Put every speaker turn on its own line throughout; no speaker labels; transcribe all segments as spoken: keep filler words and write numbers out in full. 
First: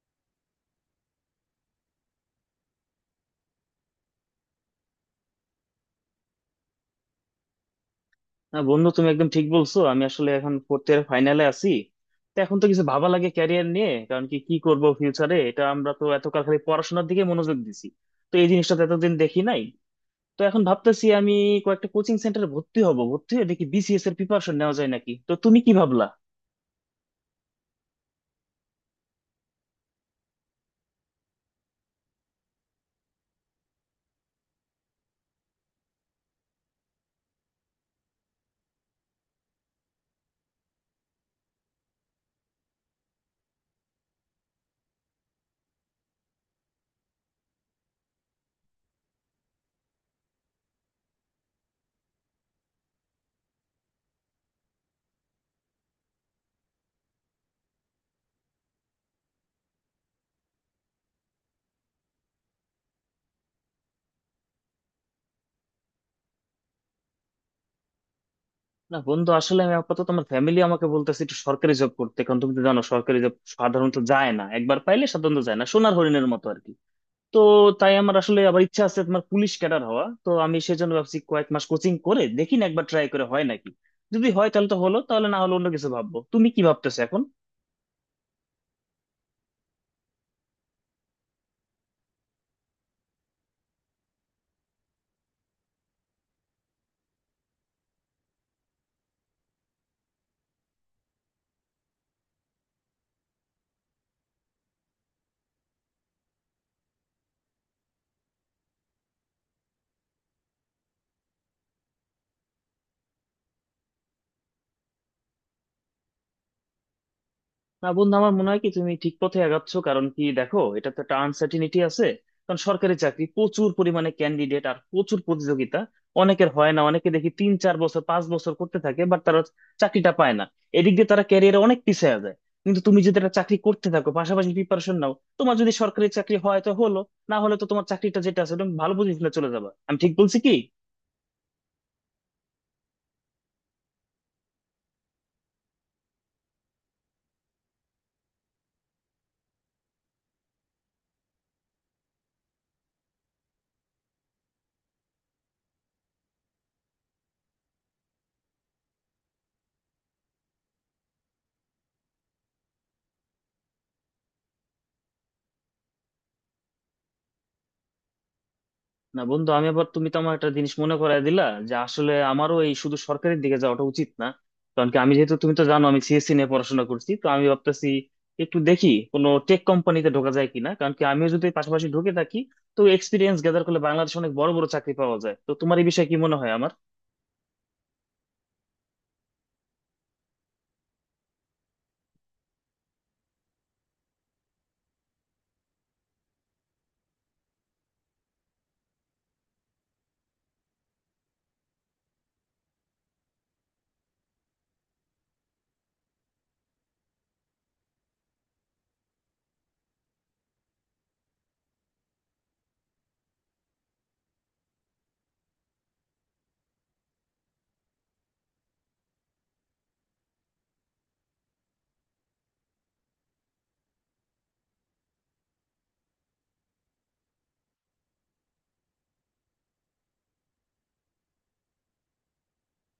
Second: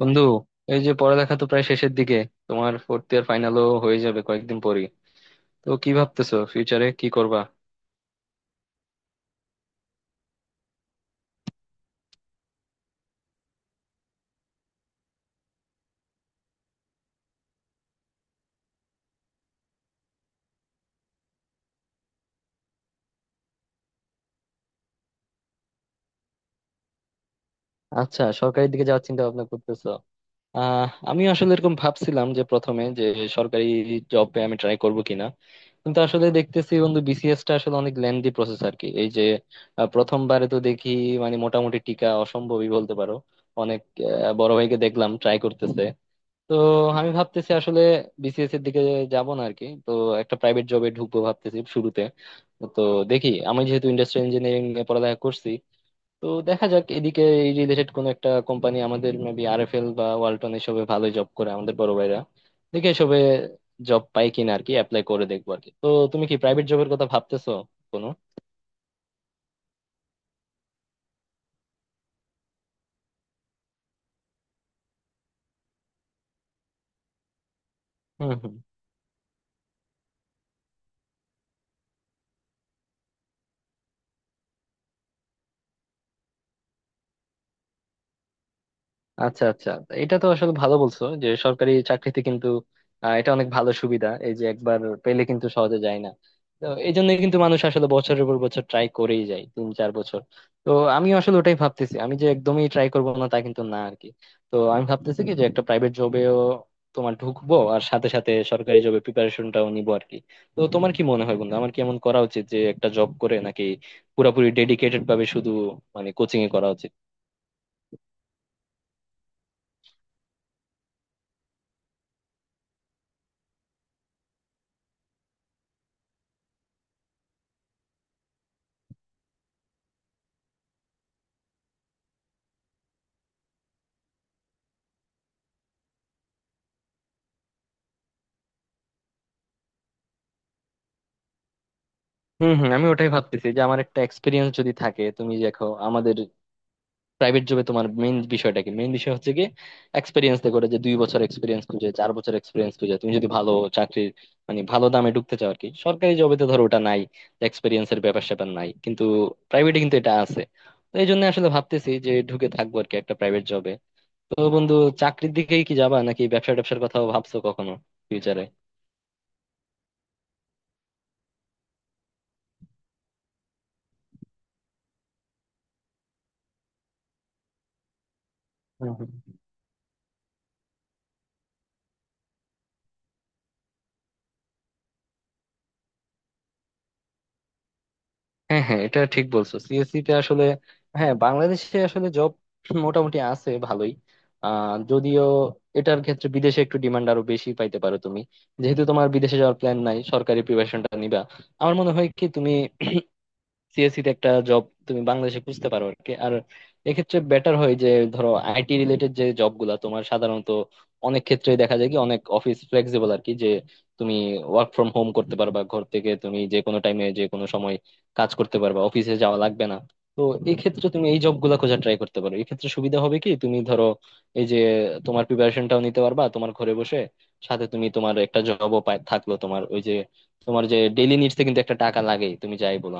বন্ধু, এই যে পড়ালেখা তো প্রায় শেষের দিকে। তোমার ফোর্থ ইয়ার ফাইনালও হয়ে যাবে কয়েকদিন পরেই। তো কি ভাবতেছো, ফিউচারে কি করবা?
না বন্ধু, তুমি একদম ঠিক বলছো। আমি আসলে এখন ফোর্থ ইয়ার ফাইনালে আছি। তো এখন তো কিছু ভাবা লাগে ক্যারিয়ার নিয়ে। কারণ কি কি করব ফিউচারে, এটা আমরা তো এতকাল খালি পড়াশোনার দিকে মনোযোগ দিছি। তো এই জিনিসটা তো এতদিন দেখি নাই। তো এখন ভাবতেছি আমি কয়েকটা কোচিং সেন্টারে ভর্তি হব, ভর্তি হয়ে দেখি বিসিএস এর প্রিপারেশন নেওয়া যায় নাকি। তো তুমি কি ভাবলা?
আচ্ছা, সরকারির দিকে যাওয়ার চিন্তা ভাবনা করতেছো? আহ আমি আসলে এরকম ভাবছিলাম যে প্রথমে যে সরকারি জবে আমি ট্রাই করব কিনা। কিন্তু আসলে দেখতেছি বন্ধু, বিসিএস টা আসলে অনেক লেন্দি প্রসেস আর কি। এই যে আহ, প্রথমবারে তো দেখি মানে মোটামুটি টিকা অসম্ভবই বলতে পারো। অনেক আহ, বড় ভাইকে দেখলাম ট্রাই করতেছে। তো আমি ভাবতেছি আসলে বিসিএস এর দিকে যাব না আরকি। তো একটা প্রাইভেট জবে ঢুকবো ভাবতেছি শুরুতে। তো দেখি, আমি যেহেতু ইন্ডাস্ট্রিয়াল ইঞ্জিনিয়ারিং এ পড়ালেখা করছি, তো দেখা যাক এদিকে এই রিলেটেড কোন একটা কোম্পানি আমাদের মেবি আরএফএল বা ওয়ালটন এসবে ভালো জব করে আমাদের বড় ভাইরা। দেখি এসবে জব পাই কিনা আরকি, অ্যাপ্লাই করে দেখবো আরকি। তো তুমি কি প্রাইভেট জবের কথা ভাবতেছো কোনো?
না বন্ধু, আসলে আমি আপাতত আমার ফ্যামিলি আমাকে বলতেছে একটু সরকারি জব করতে, কারণ তুমি তো জানো সরকারি জব সাধারণত যায় না, একবার পাইলে সাধারণত যায় না, সোনার হরিণের মতো আর কি। তো তাই আমার আসলে
হম।
আবার ইচ্ছা আছে তোমার পুলিশ ক্যাডার হওয়া। তো আমি সেজন্য ভাবছি কয়েক মাস কোচিং করে দেখি, না একবার ট্রাই করে হয় নাকি। যদি হয় তাহলে তো হলো, তাহলে না হলে অন্য কিছু ভাববো। তুমি কি ভাবতেছো এখন?
আচ্ছা আচ্ছা, এটা তো আসলে ভালো বলছো যে সরকারি চাকরিতে কিন্তু আহ, এটা অনেক ভালো সুবিধা। এই যে একবার পেলে কিন্তু সহজে যায় না। তো এই জন্যই কিন্তু মানুষ আসলে বছরের পর বছর ট্রাই করেই যায়, তিন চার বছর। তো আমি আসলে ওটাই ভাবতেছি, আমি যে একদমই ট্রাই করবো না তা কিন্তু না আর কি। তো আমি ভাবতেছি কি যে একটা প্রাইভেট জবেও তোমার ঢুকবো আর সাথে সাথে সরকারি জবে প্রিপারেশনটাও নিবো আর কি। তো তোমার কি মনে হয় বন্ধু, আমার কি এমন করা উচিত যে একটা জব করে নাকি পুরোপুরি ডেডিকেটেড ভাবে শুধু মানে কোচিং এ করা উচিত?
না বন্ধু, আমার মনে হয় কি তুমি ঠিক পথে আগাচ্ছ। কারণ কি দেখো, এটা তো একটা আনসার্টিনিটি আছে। কারণ সরকারি চাকরি প্রচুর পরিমাণে ক্যান্ডিডেট আর প্রচুর প্রতিযোগিতা। অনেকের হয় না, অনেকে দেখি তিন চার বছর পাঁচ বছর করতে থাকে, বাট তারা চাকরিটা পায় না। এদিক দিয়ে তারা ক্যারিয়ারে অনেক পিছিয়ে যায়। কিন্তু তুমি যদি একটা চাকরি করতে থাকো, পাশাপাশি প্রিপারেশন নাও, তোমার যদি সরকারি চাকরি হয় তো হলো, না হলে তো তোমার চাকরিটা যেটা আছে তুমি ভালো পজিশনে চলে যাবে। আমি ঠিক বলছি কি?
হম হম, আমি ওটাই ভাবতেছি যে আমার একটা এক্সপিরিয়েন্স যদি থাকে। তুমি দেখো আমাদের প্রাইভেট জবে তোমার মেইন বিষয়টা কি, মেইন বিষয় হচ্ছে কি এক্সপিরিয়েন্স। করে যে দুই বছর এক্সপিরিয়েন্স খুঁজে, চার বছর এক্সপিরিয়েন্স খুঁজে, তুমি যদি ভালো চাকরির মানে ভালো দামে ঢুকতে চাও আর কি। সরকারি জবে তো ধরো ওটা নাই, এক্সপিরিয়েন্সের ব্যাপার স্যাপার নাই কিন্তু প্রাইভেটে কিন্তু এটা আছে। তো এই জন্য আসলে ভাবতেছি যে ঢুকে থাকবো আর কি একটা প্রাইভেট জবে। তো বন্ধু, চাকরির দিকেই কি যাবা নাকি ব্যবসা ট্যাবসার কথাও ভাবছো কখনো ফিউচারে?
না বন্ধু, আমি আবার, তুমি তো আমার একটা জিনিস মনে করায় দিলা যে আসলে আমারও এই শুধু সরকারের দিকে যাওয়াটা উচিত না। কারণ কি আমি যেহেতু, তুমি তো জানো আমি সিএসসি নিয়ে পড়াশোনা করছি, তো আমি ভাবতেছি একটু দেখি কোনো টেক কোম্পানিতে ঢোকা যায় কিনা। কারণ কি আমিও যদি পাশাপাশি ঢুকে থাকি, তো এক্সপিরিয়েন্স গ্যাদার করলে বাংলাদেশে অনেক বড় বড় চাকরি পাওয়া যায়। তো তোমার এই বিষয়ে কি মনে হয় আমার?
হ্যাঁ হ্যাঁ, এটা ঠিক বলছো, সিএসসি তে আসলে হ্যাঁ বাংলাদেশে আসলে জব মোটামুটি আছে ভালোই। আহ যদিও এটার ক্ষেত্রে বিদেশে একটু ডিমান্ড আরো বেশি পাইতে পারো তুমি। যেহেতু তোমার বিদেশে যাওয়ার প্ল্যান নাই, সরকারি প্রিপারেশনটা নিবা, আমার মনে হয় কি তুমি সিএসসি তে একটা জব তুমি বাংলাদেশে খুঁজতে পারো আর কি। আর এক্ষেত্রে বেটার হয় যে ধরো আইটি রিলেটেড যে জব গুলা তোমার সাধারণত অনেক ক্ষেত্রে দেখা যায় কি অনেক অফিস ফ্লেক্সিবল আর কি, যে তুমি ওয়ার্ক ফ্রম হোম করতে পারবা ঘর থেকে, তুমি যে কোনো টাইমে যে কোনো সময় কাজ করতে পারবা, অফিসে যাওয়া লাগবে না। তো এই ক্ষেত্রে তুমি এই জব গুলা খোঁজার ট্রাই করতে পারো। এই ক্ষেত্রে সুবিধা হবে কি, তুমি ধরো এই যে তোমার প্রিপারেশনটাও নিতে পারবা তোমার ঘরে বসে, সাথে তুমি তোমার একটা জবও পাই থাকলো। তোমার ওই যে তোমার যে ডেইলি নিডস কিন্তু একটা টাকা লাগে, তুমি যাই বলো।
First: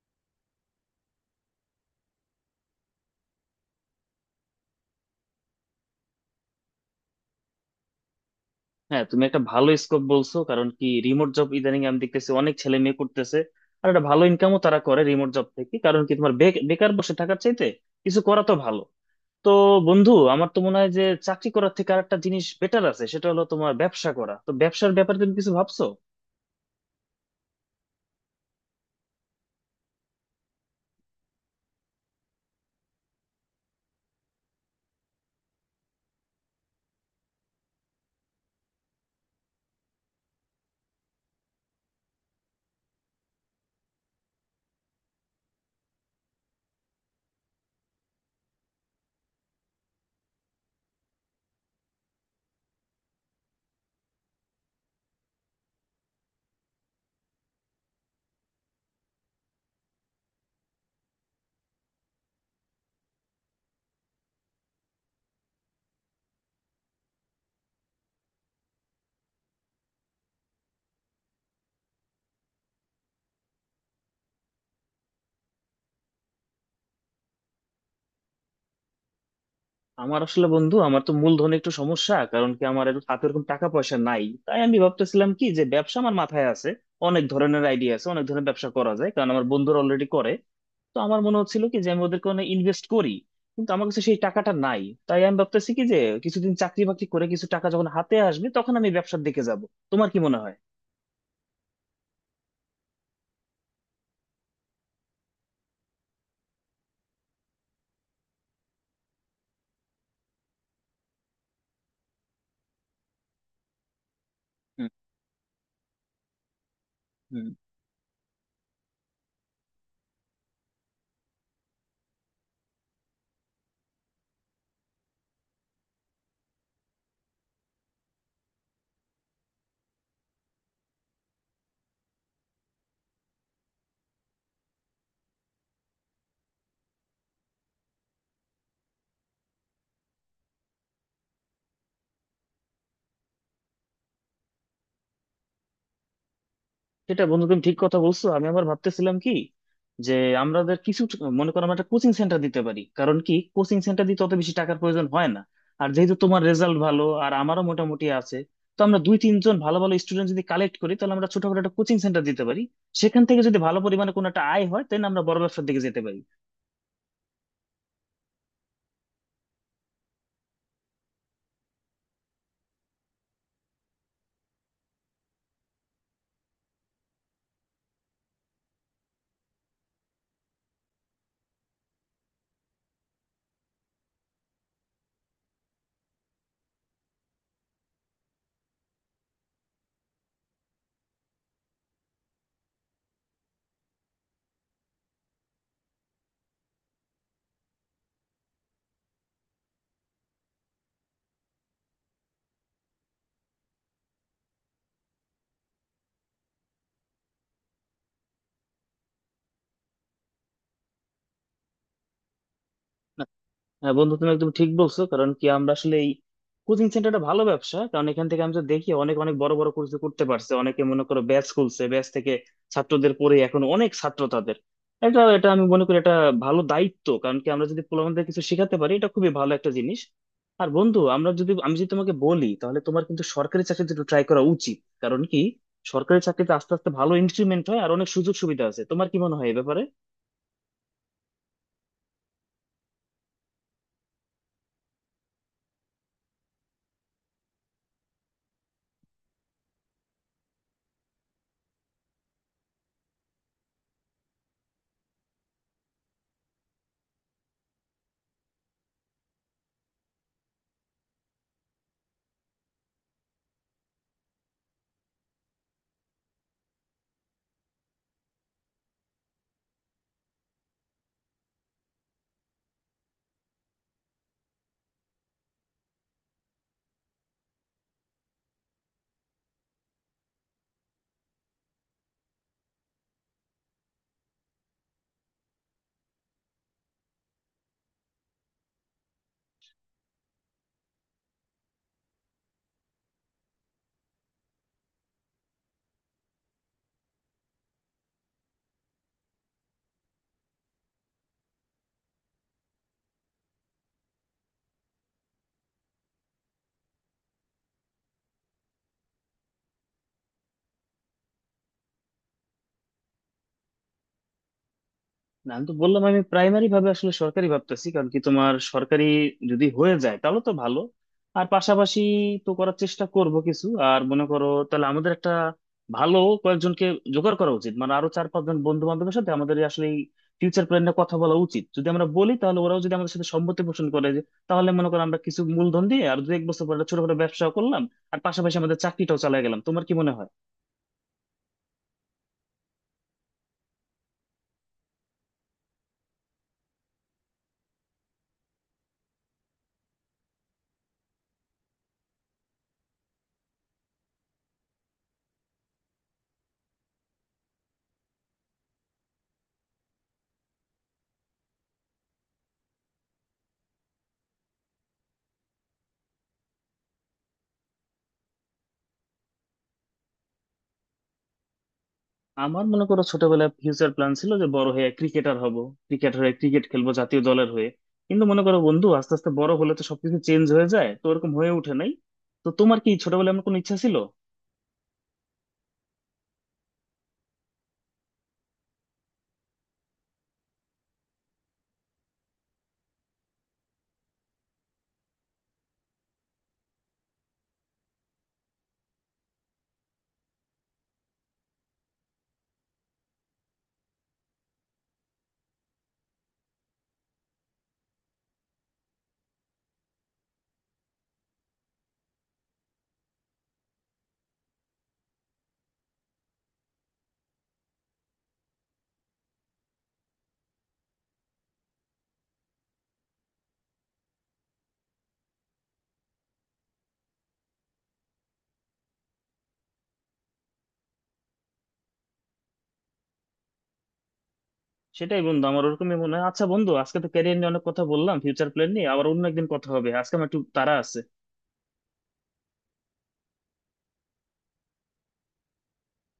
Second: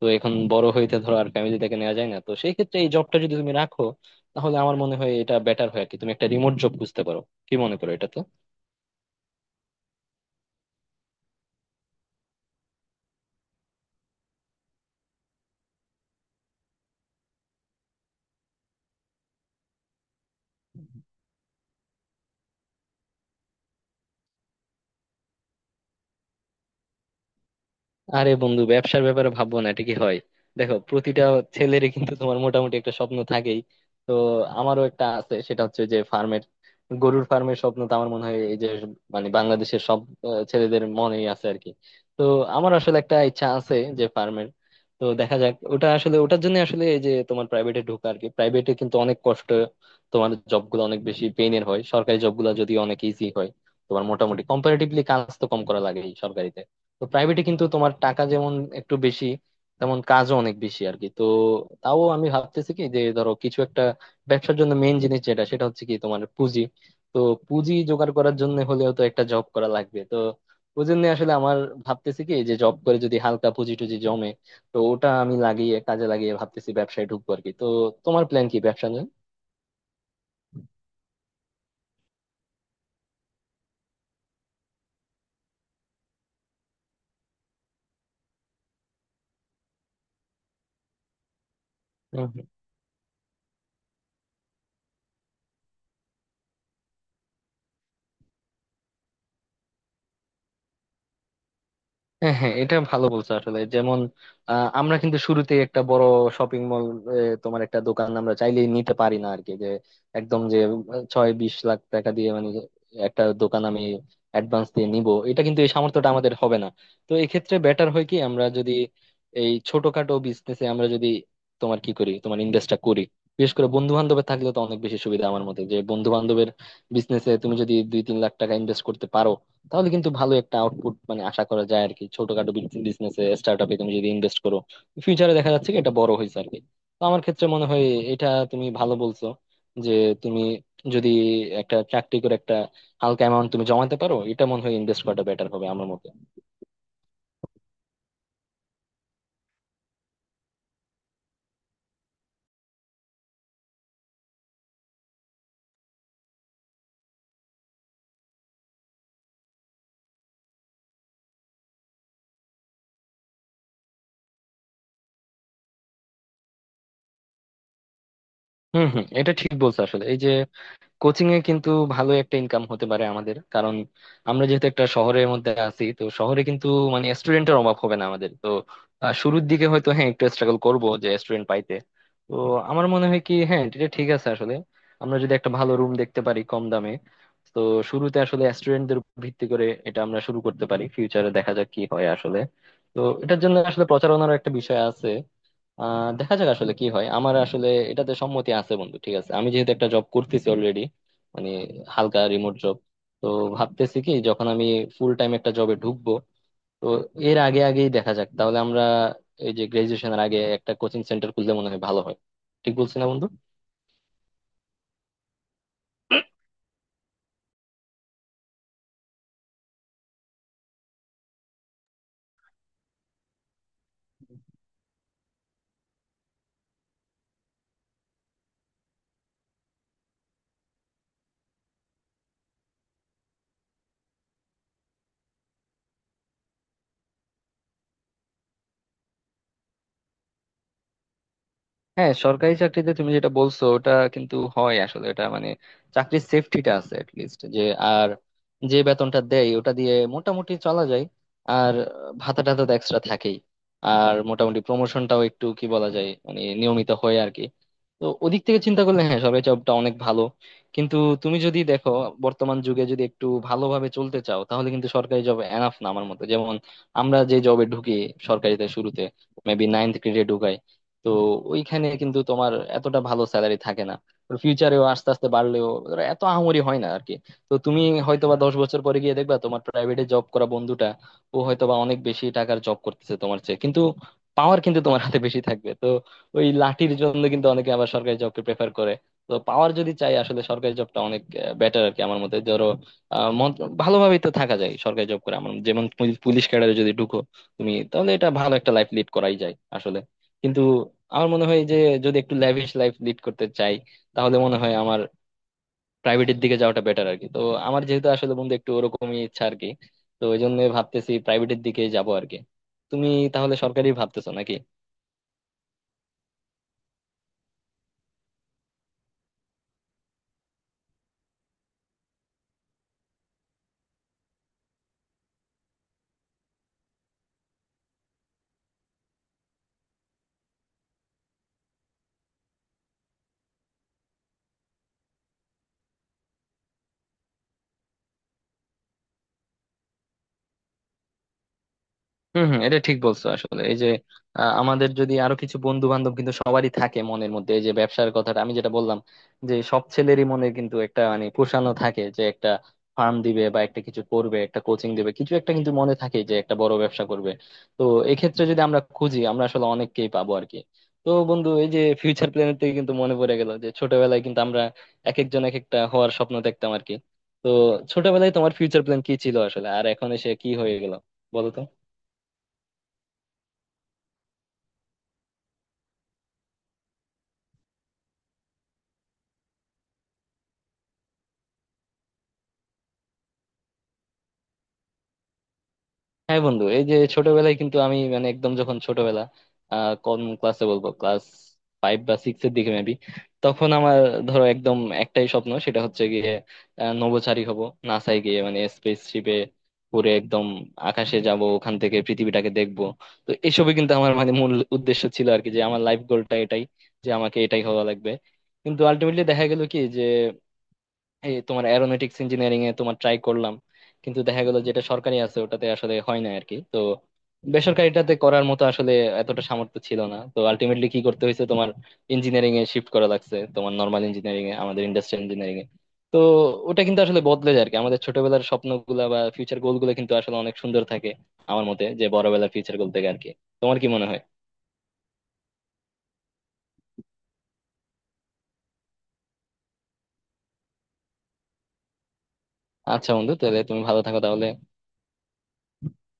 তো এখন বড় হইতে ধরো আর ফ্যামিলি থেকে নেওয়া যায় না, তো সেই ক্ষেত্রে এই জবটা যদি তুমি রাখো, তাহলে আমার মনে হয় এটা বেটার হয় আর কি। তুমি একটা রিমোট জব খুঁজতে পারো, কি মনে করো এটা?
হ্যাঁ, তুমি একটা ভালো স্কোপ বলছো। কারণ কি রিমোট জব ইদানিং আমি দেখতেছি অনেক ছেলে মেয়ে করতেছে। আর একটা ভালো ইনকামও তারা করে রিমোট জব থেকে। কারণ কি তোমার বে- বেকার বসে থাকার চাইতে কিছু করা তো ভালো। তো বন্ধু আমার তো মনে হয় যে চাকরি করার থেকে আরেকটা জিনিস বেটার আছে, সেটা হলো তোমার ব্যবসা করা। তো ব্যবসার ব্যাপারে তুমি কিছু ভাবছো?
আরে বন্ধু, ব্যবসার ব্যাপারে ভাববো না এটা কি হয়! দেখো, প্রতিটা ছেলেরই কিন্তু তোমার মোটামুটি একটা স্বপ্ন থাকেই। তো আমারও একটা আছে, সেটা হচ্ছে যে ফার্মের, গরুর ফার্মের স্বপ্ন। তো আমার মনে হয় এই যে মানে বাংলাদেশের সব আহ, ছেলেদের মনেই আছে আর কি। তো আমার আসলে একটা ইচ্ছা আছে যে ফার্মের। তো দেখা যাক ওটা আসলে, ওটার জন্য আসলে এই যে তোমার প্রাইভেটে ঢোকা আর কি। প্রাইভেটে কিন্তু অনেক কষ্ট, তোমার জবগুলো অনেক বেশি পেইনের হয়। সরকারি জবগুলো যদি অনেক ইজি হয়, তোমার মোটামুটি কম্পারেটিভলি কাজ তো কম করা লাগে সরকারিতে। তো প্রাইভেটে কিন্তু তোমার টাকা যেমন একটু বেশি, তেমন কাজও অনেক বেশি আর কি। তো তাও আমি ভাবতেছি কি, যে ধরো কিছু একটা ব্যবসার জন্য মেইন জিনিস যেটা, সেটা হচ্ছে কি তোমার পুঁজি। তো পুঁজি জোগাড় করার জন্য হলেও তো একটা জব করা লাগবে। তো ওই জন্য আসলে আমার ভাবতেছি কি যে জব করে যদি হালকা পুঁজি টুজি জমে, তো ওটা আমি লাগিয়ে কাজে লাগিয়ে ভাবতেছি ব্যবসায় ঢুকবো আর কি। তো তোমার প্ল্যান কি ব্যবসা
আমার আসলে বন্ধু আমার তো মূলধনে একটু সমস্যা। কারণ কি আমার এর- হাতে এরকম টাকা পয়সা নাই। তাই আমি ভাবতেছিলাম কি যে ব্যবসা আমার মাথায় আছে, অনেক ধরনের আইডিয়া আছে, অনেক ধরনের ব্যবসা করা যায়, কারণ আমার বন্ধুরা অলরেডি করে। তো আমার মনে হচ্ছিল কি যে আমি ওদেরকে
নিয়ে?
অনেক ইনভেস্ট করি, কিন্তু আমার কাছে সেই টাকাটা নাই। তাই আমি ভাবতেছি কি যে কিছুদিন চাকরি বাকরি করে কিছু টাকা যখন হাতে আসবে তখন আমি ব্যবসার দিকে যাব। তোমার কি মনে হয়?
হ্যাঁ হ্যাঁ, এটা ভালো বলছো আসলে। যেমন আহ, আমরা কিন্তু শুরুতেই একটা বড় শপিং মল, তোমার একটা দোকান আমরা চাইলেই নিতে পারি না আর কি। যে একদম যে আহ, ছয় বিশ লাখ টাকা দিয়ে মানে একটা দোকান আমি অ্যাডভান্স দিয়ে
হুম।
নিব, এটা কিন্তু এই সামর্থ্যটা আমাদের হবে না। তো এই
হুম।
ক্ষেত্রে বেটার হয় কি, আমরা যদি এই ছোটখাটো বিজনেসে আমরা যদি তোমার কি করি তোমার ইনভেস্টটা করি, বিশেষ করে বন্ধু বান্ধবের থাকলে তো অনেক বেশি সুবিধা। আমার মতে যে বন্ধু বান্ধবের বিজনেসে তুমি যদি দুই তিন লাখ টাকা ইনভেস্ট করতে পারো, তাহলে কিন্তু ভালো একটা আউটপুট মানে আশা করা যায় আর কি। ছোটখাটো বিজনেসে স্টার্টআপে তুমি যদি ইনভেস্ট করো, ফিউচারে দেখা যাচ্ছে কি এটা বড় হয়েছে আর কি। তো আমার ক্ষেত্রে মনে হয় এটা তুমি ভালো বলছো যে তুমি যদি একটা চাকরি করে একটা হালকা অ্যামাউন্ট তুমি জমাতে পারো, এটা মনে হয় ইনভেস্ট করাটা বেটার হবে আমার মতে।
সেটা বন্ধু, তুমি ঠিক কথা বলছো। আমি আবার ভাবতেছিলাম কি যে আমাদের কিছু ট- মনে করো আমরা একটা কোচিং সেন্টার দিতে পারি। কারণ কি কোচিং সেন্টার দিতে অত বেশি টাকার প্রয়োজন হয় না। আর যেহেতু তোমার রেজাল্ট ভালো আর আমারও মোটামুটি আছে, তো আমরা দুই তিনজন ভালো ভালো স্টুডেন্ট যদি কালেক্ট করি তাহলে আমরা ছোটখাটো একটা কোচিং সেন্টার দিতে পারি। সেখান থেকে যদি ভালো পরিমাণে কোনো একটা আয় হয় তাহলে আমরা বড় ব্যবসার দিকে যেতে পারি।
হম হম, এটা ঠিক বলছো আসলে। এই যে কোচিং এ কিন্তু ভালো একটা ইনকাম হতে পারে আমাদের, কারণ আমরা যেহেতু একটা শহরের মধ্যে আছি, তো শহরে কিন্তু মানে স্টুডেন্টের অভাব হবে না আমাদের। তো আহ, শুরুর দিকে হয়তো হ্যাঁ একটু স্ট্রাগল করব যে স্টুডেন্ট পাইতে। তো আমার মনে হয় কি, হ্যাঁ এটা ঠিক আছে আসলে। আমরা যদি একটা ভালো রুম দেখতে পারি কম দামে, তো শুরুতে আসলে স্টুডেন্টদের ভিত্তি করে এটা আমরা শুরু করতে পারি, ফিউচারে দেখা যাক কি হয় আসলে। তো এটার জন্য আসলে প্রচারণার একটা বিষয় আছে। আহ দেখা যাক আসলে কি হয়। আমার আসলে এটাতে সম্মতি আছে বন্ধু, ঠিক আছে। আমি যেহেতু একটা জব করতেছি অলরেডি মানে হালকা রিমোট জব, তো ভাবতেছি কি যখন আমি ফুল টাইম একটা জবে ঢুকবো, তো এর আগে আগেই দেখা যাক তাহলে আমরা এই যে গ্রাজুয়েশনের আগে একটা কোচিং সেন্টার খুললে মনে হয় ভালো হয়। ঠিক বলছি না বন্ধু?
হ্যাঁ বন্ধু, তুমি একদম ঠিক বলছো। কারণ কি আমরা আসলে এই কোচিং সেন্টারটা ভালো ব্যবসা। কারণ এখান থেকে আমি তো দেখি অনেক অনেক বড় বড় কোর্স করতে পারছে অনেকে। মনে করো ব্যাচ খুলছে, ব্যাচ থেকে ছাত্রদের পড়ে এখন অনেক ছাত্র তাদের। এটা এটা আমি মনে করি এটা ভালো দায়িত্ব। কারণ কি আমরা যদি পোলাপানদের কিছু শেখাতে পারি এটা খুবই ভালো একটা জিনিস। আর বন্ধু আমরা যদি, আমি যদি তোমাকে বলি তাহলে তোমার কিন্তু সরকারি চাকরিতে একটু ট্রাই করা উচিত। কারণ কি সরকারি চাকরিতে আস্তে আস্তে ভালো ইনক্রিমেন্ট হয় আর অনেক সুযোগ সুবিধা আছে। তোমার কি মনে হয় এ ব্যাপারে?
হ্যাঁ, সরকারি চাকরিতে তুমি যেটা বলছো ওটা কিন্তু হয় আসলে। এটা মানে চাকরির সেফটিটা আছে লিস্ট যে। আর যে বেতনটা দেয় ওটা দিয়ে মোটামুটি চলা যায়। আর ভাতা টাতা তো এক্সট্রা থাকেই। আর মোটামুটি প্রমোশনটাও একটু কি বলা যায় মানে নিয়মিত হয় আর কি। তো ওদিক থেকে চিন্তা করলে হ্যাঁ সরকারি জবটা অনেক ভালো। কিন্তু তুমি যদি দেখো বর্তমান যুগে যদি একটু ভালোভাবে চলতে চাও, তাহলে কিন্তু সরকারি জব এনাফ না আমার মতে। যেমন আমরা যে জবে ঢুকি সরকারিতে শুরুতে মেবি নাইনথ গ্রেডে, তো ওইখানে কিন্তু তোমার এতটা ভালো স্যালারি থাকে না। ফিউচারেও আস্তে আস্তে বাড়লেও ওরা এত আহামরি হয় না আর কি। তো তুমি হয়তোবা দশ বছর পরে গিয়ে দেখবা তোমার প্রাইভেটে জব করা বন্ধুটা ও হয়তোবা অনেক বেশি টাকার জব করতেছে তোমার চেয়ে। কিন্তু পাওয়ার কিন্তু তোমার হাতে বেশি থাকবে। তো ওই লাঠির জন্য কিন্তু অনেকে আবার সরকারি জবকে প্রেফার করে। তো পাওয়ার যদি চাই আসলে সরকারি জবটা অনেক বেটার আর কি আমার মতে। ধরো আহ, মন- ভালোভাবেই তো থাকা যায় সরকারি জব করে। আমার যেমন পুলিশ ক্যাডারে যদি ঢুকো তুমি, তাহলে এটা ভালো একটা লাইফ লিড করাই যায় আসলে। কিন্তু আমার মনে হয় যে যদি একটু ল্যাভিশ লাইফ লিড করতে চাই, তাহলে মনে হয় আমার প্রাইভেটের দিকে যাওয়াটা বেটার আর কি। তো আমার যেহেতু আসলে বন্ধু একটু ওরকমই ইচ্ছা আর কি, তো ওই জন্য ভাবতেছি প্রাইভেটের দিকে যাবো আর কি। তুমি তাহলে সরকারি ভাবতেছো নাকি?
না, আমি তো বললাম আমি প্রাইমারি ভাবে আসলে সরকারি ভাবতেছি। কারণ কি তোমার সরকারি যদি হয়ে যায় তাহলে তো ভালো। আর পাশাপাশি তো করার চেষ্টা করব কিছু। আর মনে করো তাহলে আমাদের একটা ভালো কয়েকজনকে জোগাড় করা উচিত, মানে আরো চার পাঁচজন বন্ধু বান্ধবের সাথে আমাদের আসলে ফিউচার প্ল্যান নিয়ে কথা বলা উচিত। যদি আমরা বলি তাহলে ওরাও যদি আমাদের সাথে সম্মতি পোষণ করে, যে তাহলে মনে করো আমরা কিছু মূলধন দিয়ে আর দু এক বছর পরে একটা ছোটখাটো ব্যবসা করলাম আর পাশাপাশি আমাদের চাকরিটাও চালিয়ে গেলাম। তোমার কি মনে হয়?
হম হম, এটা ঠিক বলছো আসলে। এই যে আহ, আমাদের যদি আরো কিছু বন্ধু বান্ধব, কিন্তু সবারই থাকে মনের মধ্যে এই যে ব্যবসার কথাটা আমি যেটা বললাম, যে সব ছেলেরই মনে কিন্তু একটা মানে পোষানো থাকে যে একটা ফার্ম দিবে বা একটা কিছু করবে, একটা কোচিং দিবে, কিছু একটা কিন্তু মনে থাকে যে একটা বড় ব্যবসা করবে। তো এক্ষেত্রে যদি আমরা খুঁজি, আমরা আসলে অনেককেই পাবো আর কি। তো বন্ধু এই যে ফিউচার প্ল্যানের থেকে কিন্তু মনে পড়ে গেল যে ছোটবেলায় কিন্তু আমরা এক একজন এক একটা হওয়ার স্বপ্ন দেখতাম আর কি। তো ছোটবেলায় তোমার ফিউচার প্ল্যান কি ছিল আসলে আর এখন এসে কি হয়ে গেল, বলো তো?
আমার মনে করো ছোটবেলায় ফিউচার প্ল্যান ছিল যে বড় হয়ে ক্রিকেটার হব, ক্রিকেট হয়ে ক্রিকেট খেলবো জাতীয় দলের হয়ে। কিন্তু মনে করো বন্ধু আস্তে আস্তে বড় হলে তো সবকিছু চেঞ্জ হয়ে যায়, তো ওরকম হয়ে ওঠে নাই। তো তোমার কি ছোটবেলায় এমন কোনো ইচ্ছা ছিল?
হ্যাঁ বন্ধু, এই যে ছোটবেলায় কিন্তু আমি মানে একদম যখন ছোটবেলা আহ কোন ক্লাসে বলবো, ক্লাস ফাইভ বা সিক্স এর দিকে মেবি, তখন আমার ধরো একদম একটাই স্বপ্ন, সেটা হচ্ছে গিয়ে আহ, নভোচারী হব, নাসায় গিয়ে মানে স্পেসশিপে ঘুরে একদম আকাশে যাব, ওখান থেকে পৃথিবীটাকে দেখব। তো এসবই কিন্তু আমার মানে মূল উদ্দেশ্য ছিল আর কি, যে আমার লাইফ গোলটা এটাই যে আমাকে এটাই হওয়া লাগবে। কিন্তু আলটিমেটলি দেখা গেল কি যে এই তোমার অ্যারোনটিক্স ইঞ্জিনিয়ারিং এ তোমার ট্রাই করলাম, কিন্তু দেখা গেল যেটা সরকারি আছে ওটাতে আসলে হয় না আর কি। তো বেসরকারিটাতে করার মতো আসলে এতটা সামর্থ্য ছিল না, তো আলটিমেটলি কি করতে হয়েছে, তোমার ইঞ্জিনিয়ারিং এ শিফট করা লাগছে, তোমার নর্মাল ইঞ্জিনিয়ারিং এ আমাদের ইন্ডাস্ট্রিয়াল ইঞ্জিনিয়ারিং এ। তো ওটা কিন্তু আসলে বদলে যায় আর কি। আমাদের ছোটবেলার স্বপ্নগুলা বা ফিউচার গোল গুলো কিন্তু আসলে অনেক সুন্দর থাকে আমার মতে, যে বড়বেলার ফিউচার গোল থেকে আর কি। তোমার কি মনে হয়?
সেটাই বন্ধু, আমার ওরকমই মনে হয়। আচ্ছা বন্ধু, আজকে তো ক্যারিয়ার নিয়ে অনেক কথা বললাম, ফিউচার প্ল্যান নিয়ে। আবার অন্য একদিন কথা হবে, আজকে আমার একটু তাড়া আছে।
আচ্ছা বন্ধু, তাহলে তুমি ভালো থাকো তাহলে।